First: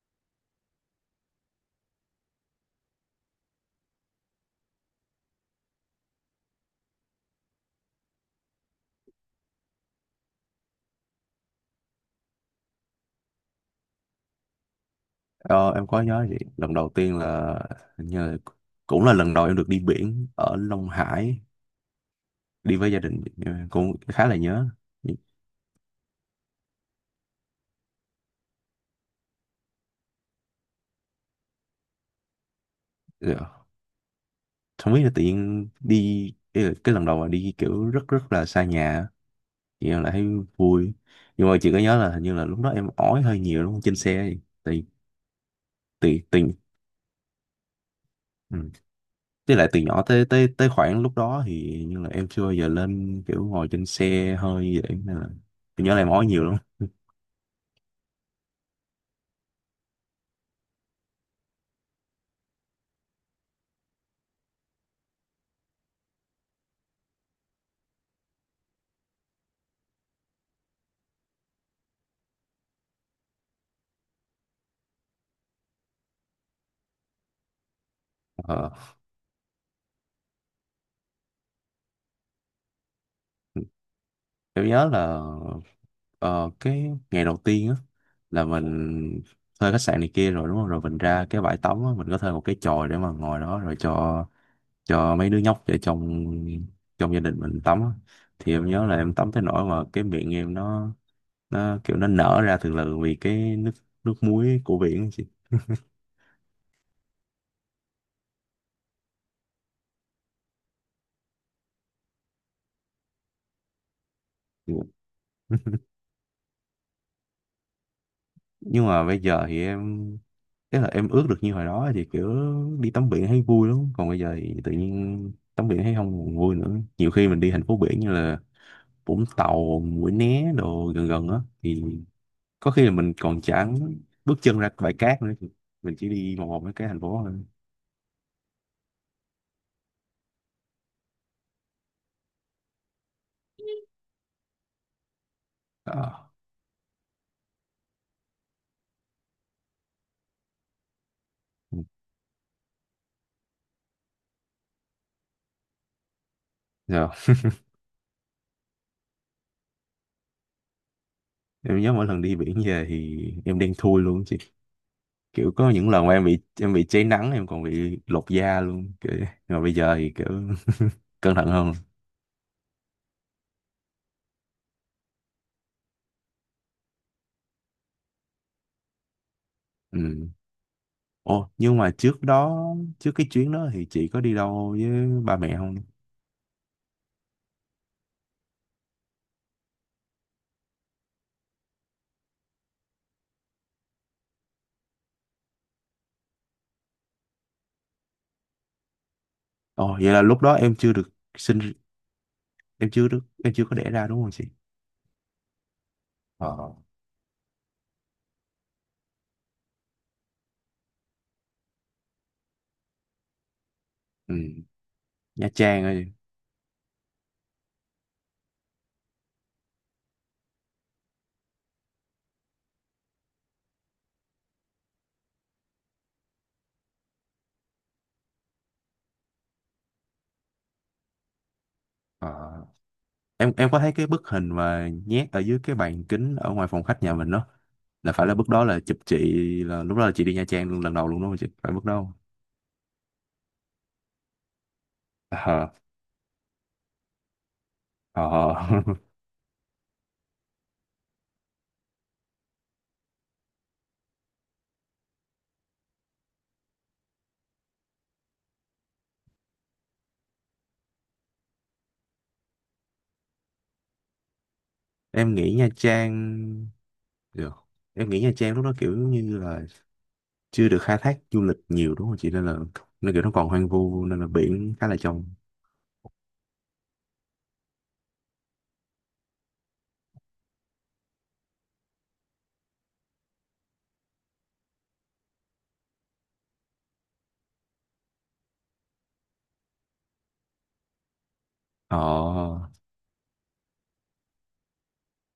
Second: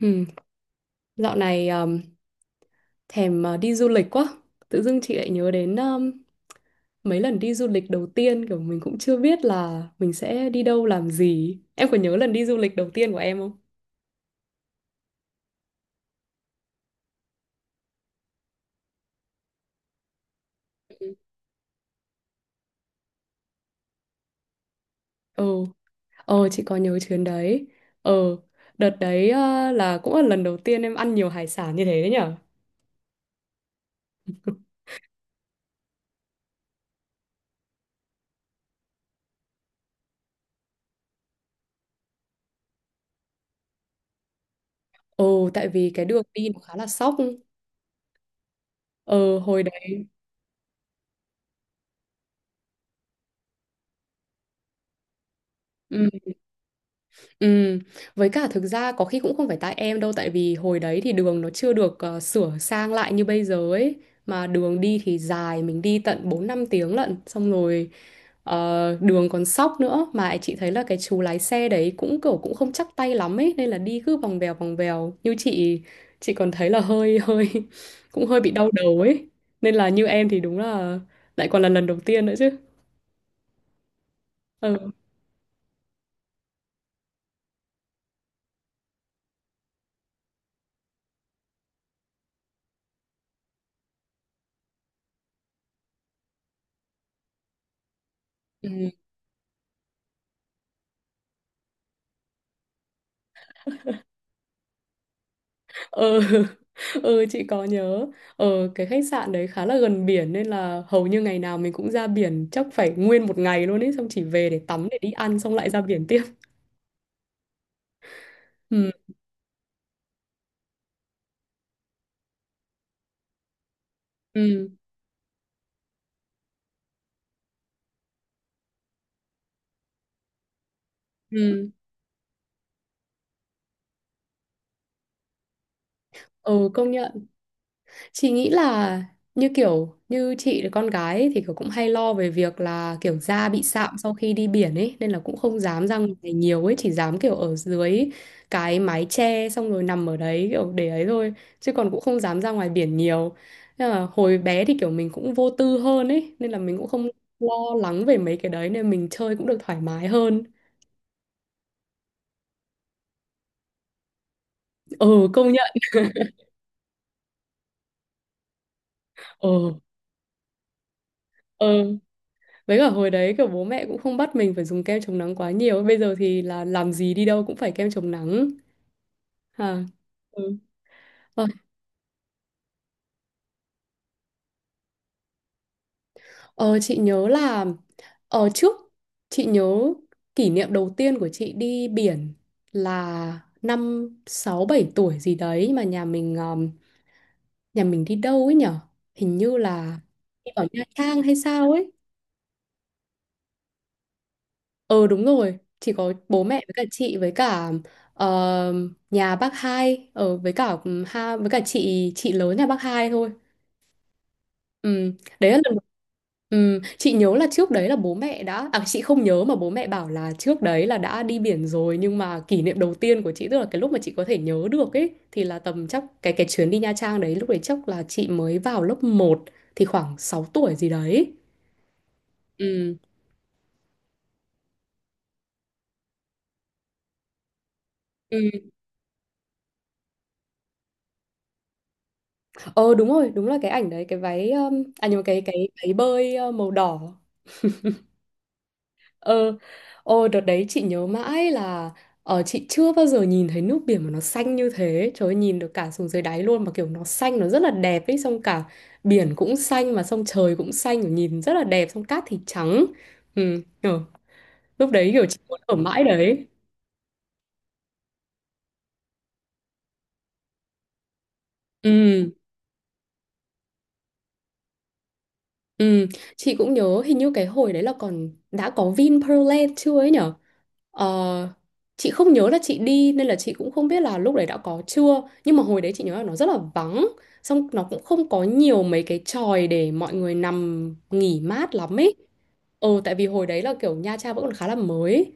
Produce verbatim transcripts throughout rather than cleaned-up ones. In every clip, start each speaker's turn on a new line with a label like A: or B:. A: Ừ, dạo này um, thèm uh, đi du lịch quá. Tự dưng chị lại nhớ đến um, mấy lần đi du lịch đầu tiên kiểu mình cũng chưa biết là mình sẽ đi đâu làm gì. Em có nhớ lần đi du lịch đầu tiên của em không?
B: Ờ, em có nhớ vậy. Lần đầu tiên là hình như là cũng là lần đầu em được đi biển ở Long
A: Ừ,
B: Hải, đi với gia đình, em cũng khá là nhớ.
A: ừ. Ờ, chị có nhớ chuyến đấy. Ờ, đợt đấy uh, là cũng là lần đầu tiên em ăn nhiều hải sản như thế đấy nhở?
B: Dạ. Không biết là tự nhiên đi, ý là cái lần đầu mà đi kiểu rất rất là xa nhà á, thì em lại thấy vui. Nhưng mà chị có nhớ là hình như là lúc đó em ói hơi nhiều đúng không, trên xe thì tại
A: Ồ, tại vì cái đường
B: tại tại
A: đi nó khá là sóc.
B: ừ.
A: Ờ,
B: Với
A: hồi
B: lại từ nhỏ
A: đấy.
B: tới tới tới khoảng lúc đó thì như là em chưa bao giờ lên kiểu ngồi trên xe hơi vậy, nên là em nhớ là em ói nhiều lắm.
A: Ừm, với cả thực ra có khi cũng không phải tại em đâu, tại vì hồi đấy thì đường nó chưa được ờ, sửa sang lại như bây giờ ấy, mà đường đi thì dài, mình đi tận bốn năm tiếng lận. Xong rồi ờ, đường còn sóc nữa, mà chị thấy là cái chú lái xe đấy cũng kiểu cũng không chắc tay lắm ấy, nên là đi cứ vòng vèo vòng vèo, như chị chị còn thấy là hơi hơi cũng hơi bị đau
B: Ờ.
A: đầu ấy, nên là như em thì đúng là lại còn là lần đầu tiên nữa chứ.
B: Em nhớ là ờ, cái ngày đầu tiên á là mình thuê khách sạn này kia rồi đúng không? Rồi mình ra cái bãi tắm á, mình có thuê một cái chòi để mà ngồi đó rồi cho cho mấy đứa nhóc ở trong trong gia đình mình tắm á. Thì em
A: Ừ.
B: nhớ là em tắm tới nỗi mà cái miệng em nó nó kiểu nó nở ra từ từ vì cái nước nước muối của biển á chị.
A: Ừ. Ừ, chị có nhớ. ờ cái khách sạn đấy khá là gần biển, nên là hầu như ngày nào mình cũng ra biển, chắc phải nguyên một ngày luôn ấy, xong chỉ về để tắm, để đi ăn, xong lại ra biển tiếp.
B: Nhưng
A: Ừ.
B: mà bây giờ thì em, tức là em ước được như hồi đó thì kiểu đi tắm biển thấy vui lắm, còn bây giờ thì
A: Ừ.
B: tự nhiên tắm biển thấy không còn vui nữa. Nhiều khi mình đi thành phố biển như là Vũng Tàu, Mũi Né đồ gần gần á
A: Ừ.
B: thì có khi là mình còn chẳng bước chân ra bãi cát nữa, mình chỉ đi vòng vòng
A: Ừ,
B: mấy cái
A: công
B: thành phố
A: nhận.
B: thôi.
A: Chị nghĩ là như kiểu như chị là con gái ấy, thì kiểu cũng hay lo về việc là kiểu da bị sạm sau khi đi biển ấy, nên là cũng không dám ra
B: Ờ.
A: ngoài nhiều ấy, chỉ dám kiểu ở dưới cái mái che xong rồi nằm ở đấy kiểu để ấy thôi, chứ
B: Ừ.
A: còn cũng không dám ra ngoài biển nhiều. Nên là hồi bé thì kiểu mình cũng vô tư hơn ấy, nên là mình cũng không
B: Rồi.
A: lo lắng về mấy cái đấy, nên mình chơi cũng được thoải mái hơn.
B: Em nhớ mỗi lần đi biển về thì em đen thui luôn chị,
A: Ừ, công
B: kiểu
A: nhận.
B: có những lần mà em bị, em bị cháy nắng, em còn bị lột da luôn kiểu, nhưng mà bây
A: Ừ.
B: giờ thì kiểu cẩn thận hơn.
A: Ừ. Với cả hồi đấy kiểu bố mẹ cũng không bắt mình phải dùng kem chống nắng quá nhiều. Bây giờ thì là làm gì đi đâu cũng phải kem chống nắng. À.
B: Ừ.
A: Ừ. Ờ,
B: Ồ, nhưng mà trước đó, trước cái chuyến đó thì chị có đi đâu với ba mẹ không?
A: ờ, chị nhớ là ở trước, chị nhớ kỷ niệm đầu tiên của chị đi biển là năm sáu bảy tuổi gì đấy, nhưng mà nhà mình um, nhà mình đi đâu ấy nhở? Hình như
B: Ồ,
A: là
B: vậy là lúc
A: đi
B: đó
A: vào
B: em
A: Nha
B: chưa được
A: Trang hay sao
B: sinh,
A: ấy.
B: em chưa được, em chưa có đẻ ra đúng không chị?
A: Ờ đúng rồi, chỉ có bố mẹ với
B: Ờ.
A: cả chị với cả ờ, nhà bác hai ở với cả ừ, ha với cả chị chị lớn nhà bác hai thôi.
B: Ừ.
A: Ừ,
B: Nha
A: đấy là lần
B: Trang ơi.
A: ừ, chị nhớ là trước đấy là bố mẹ đã à chị không nhớ, mà bố mẹ bảo là trước đấy là đã đi biển rồi, nhưng mà kỷ niệm đầu tiên của chị tức là cái lúc mà chị có thể nhớ được ấy thì là tầm chắc cái cái chuyến đi Nha Trang đấy, lúc đấy chắc là chị mới vào lớp một, thì khoảng sáu tuổi gì đấy.
B: Ờ,
A: Ừ.
B: em em có thấy cái bức hình mà nhét ở dưới cái bàn kính ở ngoài phòng khách nhà mình đó, là phải là bức đó
A: Ừ.
B: là chụp chị, là lúc đó là chị đi Nha Trang luôn lần đầu luôn đúng không chị, phải bức đó không?
A: Ờ đúng rồi, đúng là cái ảnh đấy, cái váy um, à nhưng mà cái cái váy bơi uh, màu đỏ.
B: Ờ ờ.
A: Ờ. Ờ đợt đấy chị nhớ mãi là ờ chị chưa bao giờ nhìn thấy nước biển mà nó xanh như thế. Trời ơi, nhìn được cả xuống dưới đáy luôn mà, kiểu nó xanh, nó rất là đẹp ấy, xong cả biển cũng xanh mà xong trời cũng xanh, kiểu nhìn rất là đẹp, xong cát thì trắng. Ừ, ờ, lúc đấy kiểu
B: Em
A: chị
B: nghĩ
A: muốn
B: Nha
A: ở mãi đấy.
B: Trang được, em nghĩ Nha Trang lúc đó kiểu như là chưa được khai thác du lịch nhiều đúng không
A: Ừ,
B: chị, nên là nên kiểu nó còn hoang vu nên là biển khá là trong.
A: ừ, chị cũng nhớ hình như cái hồi đấy là còn đã có Vinpearl Land chưa ấy nhở? Ờ, chị không nhớ là chị đi nên là chị cũng không biết là lúc đấy đã có chưa, nhưng mà hồi đấy chị nhớ là nó rất là vắng, xong nó cũng không có nhiều mấy cái chòi để mọi người nằm nghỉ mát lắm
B: Ờ.
A: ấy. Ờ tại vì hồi đấy là kiểu Nha Trang vẫn còn khá là mới,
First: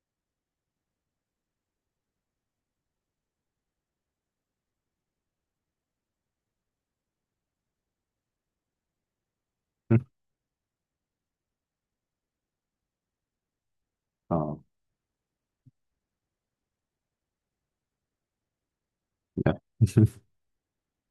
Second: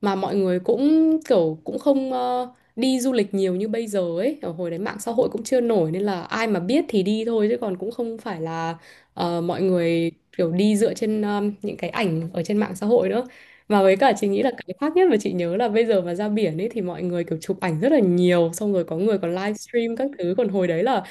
A: mà mọi người cũng kiểu cũng không ờ, đi du lịch nhiều như bây giờ ấy, ở hồi đấy mạng xã hội cũng chưa nổi nên là ai mà biết thì đi thôi, chứ còn cũng không phải là ờ, mọi người kiểu đi dựa trên um, những cái ảnh ở trên mạng xã hội nữa. Mà với cả chị
B: Ờ.
A: nghĩ là cái khác nhất mà chị nhớ là bây giờ mà ra biển ấy thì mọi người kiểu chụp ảnh rất là nhiều, xong rồi có người còn
B: Dạ,
A: livestream các thứ, còn hồi đấy là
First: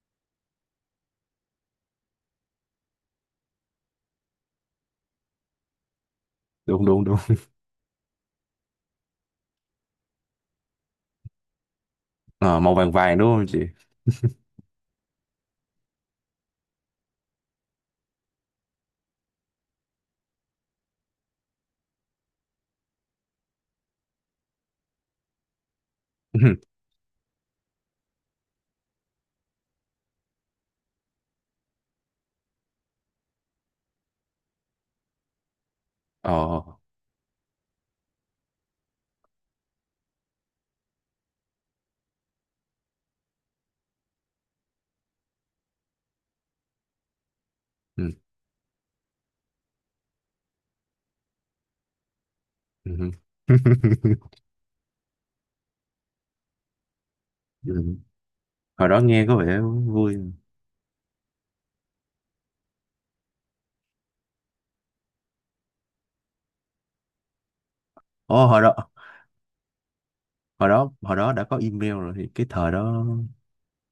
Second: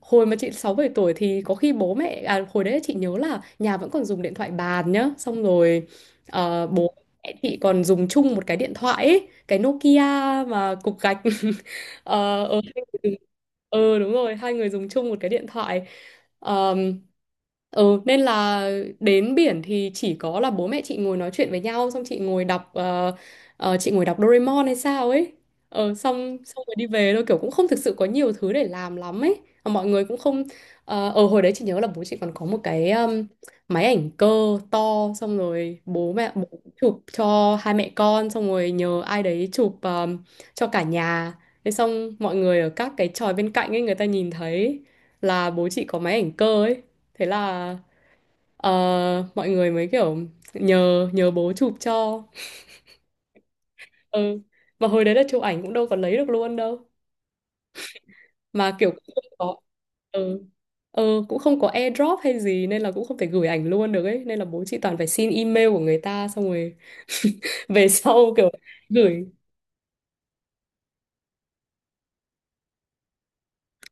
A: hồi mà chị sáu bảy tuổi thì có khi bố mẹ à hồi đấy chị nhớ là nhà vẫn còn dùng điện thoại bàn nhá. Xong rồi ờ,
B: đúng
A: bố
B: đúng đúng.
A: mẹ chị còn dùng chung một cái điện thoại ấy, cái Nokia mà cục gạch. Ờ,
B: Ờ,
A: ờ,
B: màu
A: hai
B: vàng
A: người- dùng-
B: vàng đúng không chị?
A: ờ, Đúng rồi, hai người dùng chung một cái điện thoại. Ờm, ừ, nên là đến biển thì chỉ có là bố mẹ chị ngồi nói chuyện với nhau, xong chị ngồi đọc ờ, ờ, chị ngồi đọc Doraemon hay sao ấy. Ờ, xong xong rồi đi về thôi, kiểu cũng không thực sự có nhiều thứ để làm lắm ấy. Mà mọi người cũng không ờ. Ờ, hồi đấy chị nhớ là bố chị còn có một cái um, máy ảnh cơ to, xong rồi bố
B: Ờ.
A: mẹ bố chụp cho hai mẹ con, xong rồi nhờ ai đấy chụp um, cho cả nhà. Thế xong mọi người ở các cái chòi bên cạnh ấy người ta nhìn thấy là bố chị có máy ảnh cơ ấy. Thế là
B: Ừ.
A: ờ, mọi người mới kiểu nhờ nhờ bố chụp cho.
B: Ừ.
A: Ừ. Mà hồi đấy là chụp ảnh cũng đâu có lấy được luôn đâu.
B: Ừ.
A: Mà
B: Hồi
A: kiểu
B: đó
A: cũng không
B: nghe có
A: có.
B: vẻ vui.
A: Ừ. Ừ, cũng không có airdrop hay gì nên là cũng không thể gửi ảnh luôn được ấy, nên là bố chị toàn phải xin email của người ta xong rồi về sau
B: Ồ,
A: kiểu
B: hồi đó,
A: gửi.
B: hồi đó, hồi đó đã có email rồi thì cái thời đó,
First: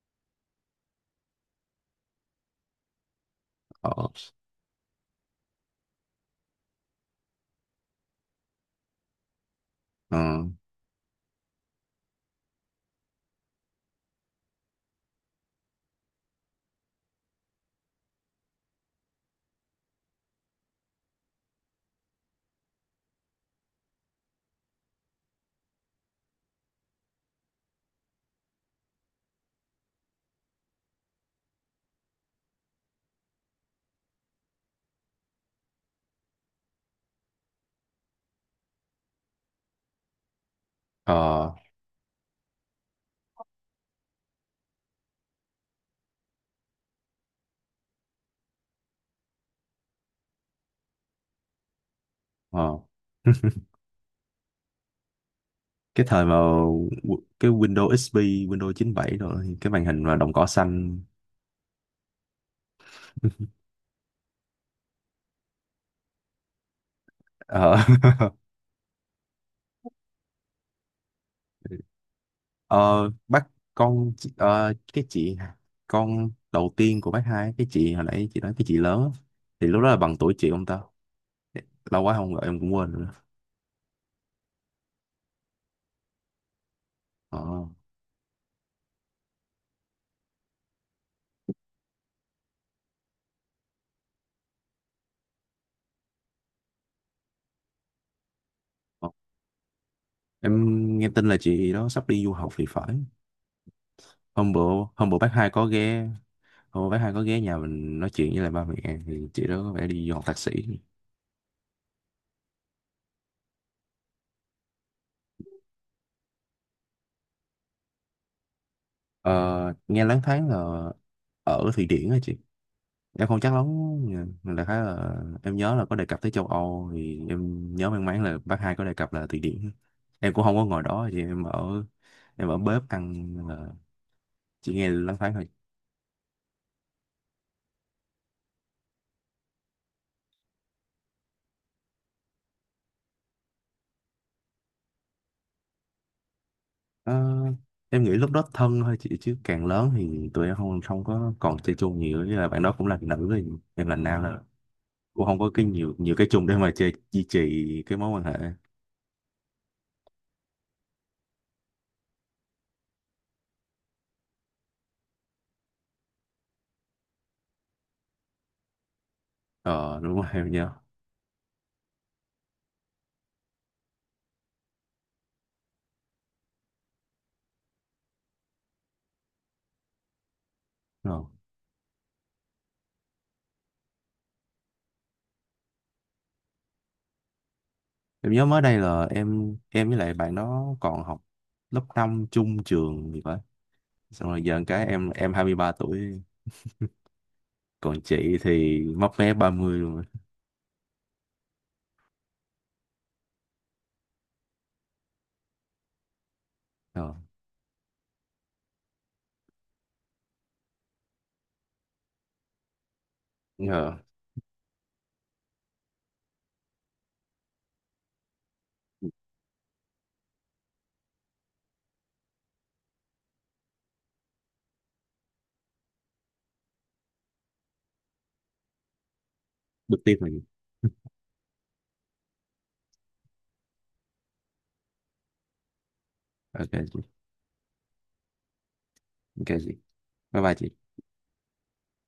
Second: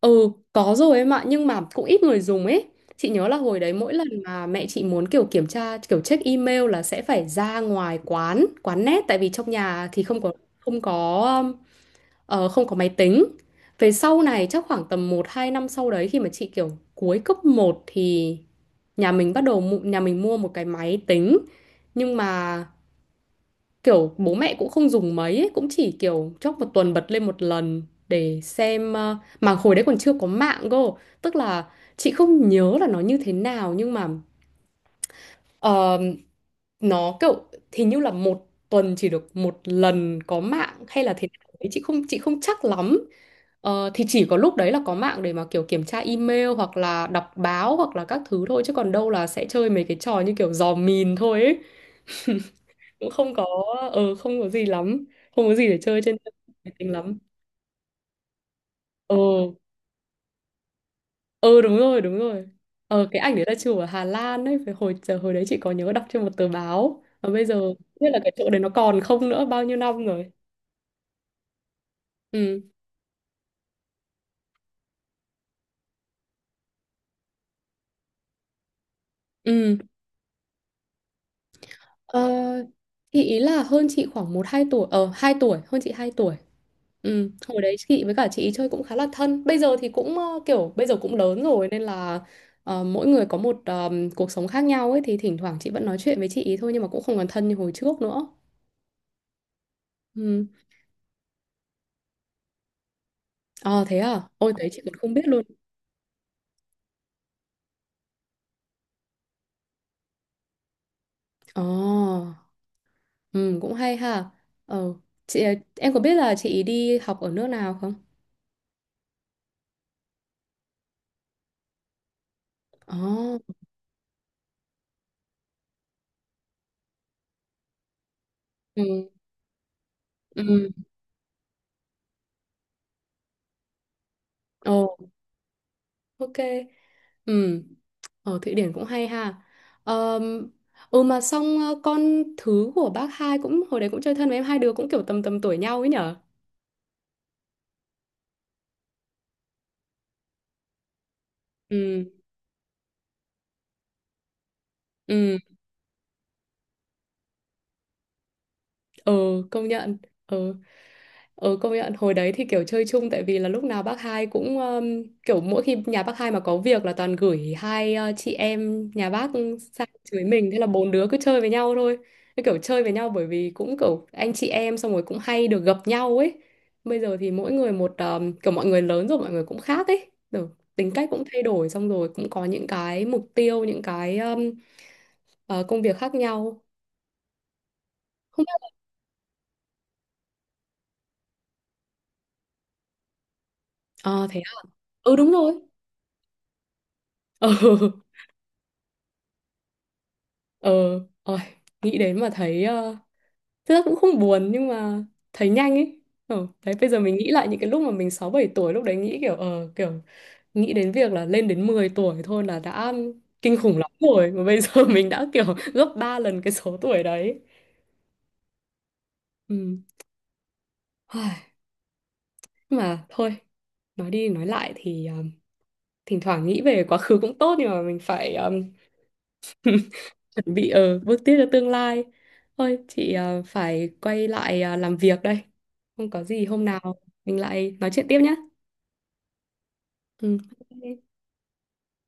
A: Ừ, có rồi em ạ, nhưng mà cũng ít người dùng ấy. Chị nhớ là hồi đấy mỗi
B: ờ,
A: lần mà mẹ chị muốn kiểu kiểm tra, kiểu check email là sẽ phải ra ngoài quán, quán net, tại vì trong nhà thì
B: ờ,
A: không có không có um, ờ, không có máy tính. Về sau này chắc khoảng tầm một hai năm sau đấy khi mà chị kiểu cuối cấp một thì nhà mình bắt đầu mu- nhà mình mua một cái máy tính. Nhưng mà kiểu bố mẹ cũng không dùng mấy ấy, cũng chỉ kiểu chốc một tuần bật lên một lần để xem ờ, mà hồi đấy còn chưa có mạng cơ, tức là chị không nhớ là nó như thế nào nhưng mà ờ, nó kiểu hình như là một tuần chỉ được một lần có mạng hay là thế nào
B: ờ,
A: đấy, chị không chị không chắc lắm. Ờ, thì chỉ có lúc đấy là có mạng để mà kiểu kiểm tra email hoặc là đọc báo hoặc là các thứ thôi, chứ còn đâu là sẽ chơi mấy cái trò như kiểu dò mìn thôi ấy.
B: ờ.
A: Cũng không có ờ không có gì lắm, không có gì để chơi
B: Cái
A: trên
B: thời mà
A: máy tính lắm.
B: w- cái Windows ích pê, Windows
A: Ờ,
B: chín bảy rồi thì cái màn hình mà đồng cỏ xanh.
A: ờ đúng rồi, đúng rồi. Ờ cái ảnh đấy là chụp ở Hà Lan ấy phải hồi giờ hồi đấy chị có nhớ đọc trên một tờ báo, và bây giờ không
B: Ờ,
A: biết là cái chỗ đấy nó còn không nữa, bao nhiêu năm rồi. Ừ.
B: ờ, bác con, chị- ờ, cái chị con đầu tiên của bác hai, cái chị hồi nãy chị nói cái chị lớn á, thì
A: Ừ.
B: lúc đó là bằng tuổi chị ông ta. Lâu quá
A: Ờ,
B: không gọi em cũng quên rồi.
A: chị ý là hơn chị khoảng một hai tuổi ờ hai tuổi hơn chị hai tuổi. Ừ, hồi
B: Ờ.
A: đấy chị với cả chị ý chơi cũng khá là thân. Bây giờ thì cũng ờ, kiểu bây giờ cũng lớn rồi nên là ờ, mỗi người có một ờ, cuộc sống khác nhau ấy, thì thỉnh thoảng chị vẫn nói chuyện với chị ý thôi nhưng mà cũng không còn thân như hồi trước nữa.
B: Ờ.
A: Ừ.
B: Em nghe tin là chị đó sắp đi du học thì phải.
A: Ờ thế à? Ôi
B: Hôm bữa,
A: thế chị còn
B: hôm
A: không
B: bữa
A: biết
B: bác
A: luôn.
B: hai có ghé, hôm bữa bác hai có ghé nhà mình nói chuyện với lại ba mẹ, thì chị đó có vẻ đi du học thạc sĩ.
A: Ờ. Ừ cũng hay ha. Ờ chị ờ, em có biết là chị ý đi học ở nước nào không?
B: Ờ, nghe loáng thoáng là ở Thụy Điển á chị. Em
A: Ờ.
B: không chắc lắm, nhưng đại khái là em nhớ là có đề cập tới châu Âu, thì em nhớ mang máng là bác hai có đề
A: Ừ.
B: cập là Thụy Điển. Em cũng không có
A: Ừ.
B: ngồi đó chị, em ở, em ở bếp ăn nên là chị nghe
A: Ồ,
B: loáng thoáng thôi.
A: ok. Ừ, ở Thụy Điển cũng hay ha. Ờm, ừ, mà xong ờ, con thứ của bác hai cũng hồi đấy cũng chơi thân với em, hai đứa cũng kiểu tầm tầm tuổi nhau ấy nhở?
B: Ờ, em nghĩ lúc đó thân thôi chị, chứ càng lớn thì tụi em không không có còn chơi chung
A: Ừ,
B: nhiều, với là bạn đó cũng là nữ thì em là nam, là cũng
A: ừ.
B: không có cái nhiều nhiều cái chung để mà chơi duy trì cái mối quan hệ.
A: Ờ công nhận. Ừ. Ừ, công nhận hồi đấy thì kiểu chơi chung tại vì là lúc nào bác hai cũng um, kiểu mỗi khi nhà bác hai mà có việc là toàn gửi hai uh, chị em nhà bác sang
B: Ờ, đúng
A: chửi
B: rồi
A: mình,
B: em
A: thế là
B: nhớ.
A: bốn đứa cứ chơi với nhau thôi, cứ kiểu chơi với nhau bởi vì cũng kiểu anh chị em, xong rồi cũng hay được gặp nhau ấy. Bây giờ thì mỗi người một um, kiểu mọi người lớn rồi, mọi người cũng khác ấy rồi, tính cách cũng
B: Ờ.
A: thay đổi, xong rồi cũng có những cái mục tiêu, những cái um, ờ, công việc khác nhau,
B: Em
A: không biết
B: nhớ mới
A: là-
B: đây là em em với lại bạn đó còn học lớp năm chung trường gì vậy,
A: Ờ
B: xong
A: thế
B: rồi giờ
A: à?
B: cái em
A: Ừ đúng
B: em hai mươi
A: rồi.
B: ba tuổi,
A: Ừ.
B: còn chị thì mấp mé ba mươi luôn rồi.
A: Ờ. Ôi, nghĩ đến mà thấy ờ, thực ra cũng không buồn nhưng mà thấy nhanh ấy. Ờ, đấy bây giờ
B: Ờ.
A: mình nghĩ lại những cái lúc mà mình sáu bảy tuổi, lúc đấy nghĩ kiểu ờ kiểu nghĩ đến việc là lên đến mười tuổi thôi là đã kinh khủng lắm
B: Ờ.
A: rồi, mà bây giờ mình đã kiểu gấp ba lần cái số tuổi đấy. Ừ. Ai, mà thôi, nói đi nói lại thì ờ, thỉnh thoảng nghĩ về quá khứ cũng tốt, nhưng mà mình phải ờ,
B: Được tiếp mình,
A: chuẩn bị ở bước tiếp cho tương lai. Thôi chị ờ, phải quay lại ờ, làm việc đây. Không có gì, hôm
B: ok chị,
A: nào mình lại nói chuyện tiếp nhé.
B: ok chị,
A: Ừ.
B: bye bye chị.
A: Ok.